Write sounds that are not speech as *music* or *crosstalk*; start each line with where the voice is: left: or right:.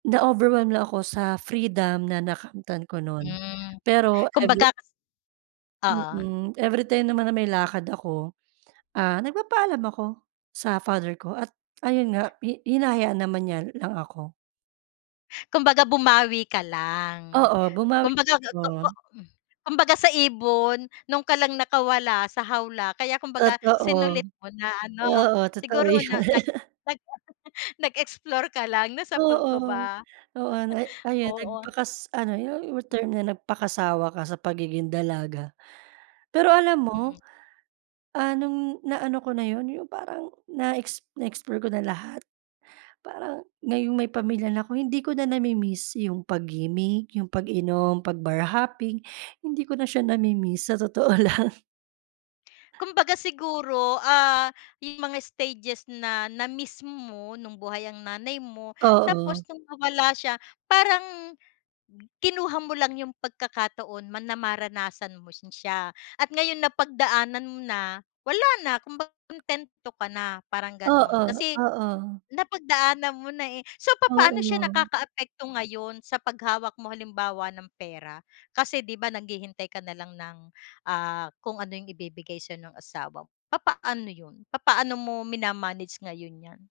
right: Na-overwhelm lang ako sa, freedom na nakamtan ko nun,
left: Hmm,
right: pero,
left: kumbaga
right: every
left: oo.
right: Mm, everytime naman na may lakad ako, ah, nagpapaalam ako, sa father ko at ayun nga hi hinahayaan naman niya lang ako.
left: Kumbaga bumawi ka lang,
right: Oo, bumawi
left: kumbaga totoo,
right: ako.
left: kumbaga sa ibon, 'nun ka lang nakawala sa hawla kaya kumbaga
right: Totoo,
left: sinulit mo na, ano?
right: oo, totoo
left: Siguro
right: yun.
left: na, nag, *chuckles*
right: *laughs*
left: nag nag-explore ka lang nasapul ko
right: Oo,
left: ba?
right: oo, na ayun,
left: Oo.
right: nagpakas ano yung, yung term na nagpakasawa ka sa pagiging dalaga. Pero alam
left: Mhm.
right: mo, ah, nung naano ko na yun, yung parang na ex na explore ko na lahat, parang, ngayong may pamilya na ko hindi ko na namimiss yung pag-gimik, yung pag-inom, 'pag bar hopping, hindi ko na siya namimiss, sa totoo lang.
left: Kumbaga siguro, ah, yung mga stages na, na miss mo nung buhay ang nanay mo,
right: Oo.
left: tapos nung nawala siya, parang, kinuha mo lang yung pagkakataon man na maranasan mo na si siya, at ngayon napagdaanan mo na, wala na, kung ba kuntento ka na, parang ganon,
right: Oo,
left: kasi,
right: oo.
left: napagdaanan mo na eh, so, papaano siya
right: Oo.
left: nakakaapekto ngayon sa paghawak mo halimbawa ng pera? Kasi, 'di ba naghihintay ka na lang ng, ah, kung ano yung ibibigay sayo ng asawa mo, papaano yun? Papaano mo minamanage ngayon yan?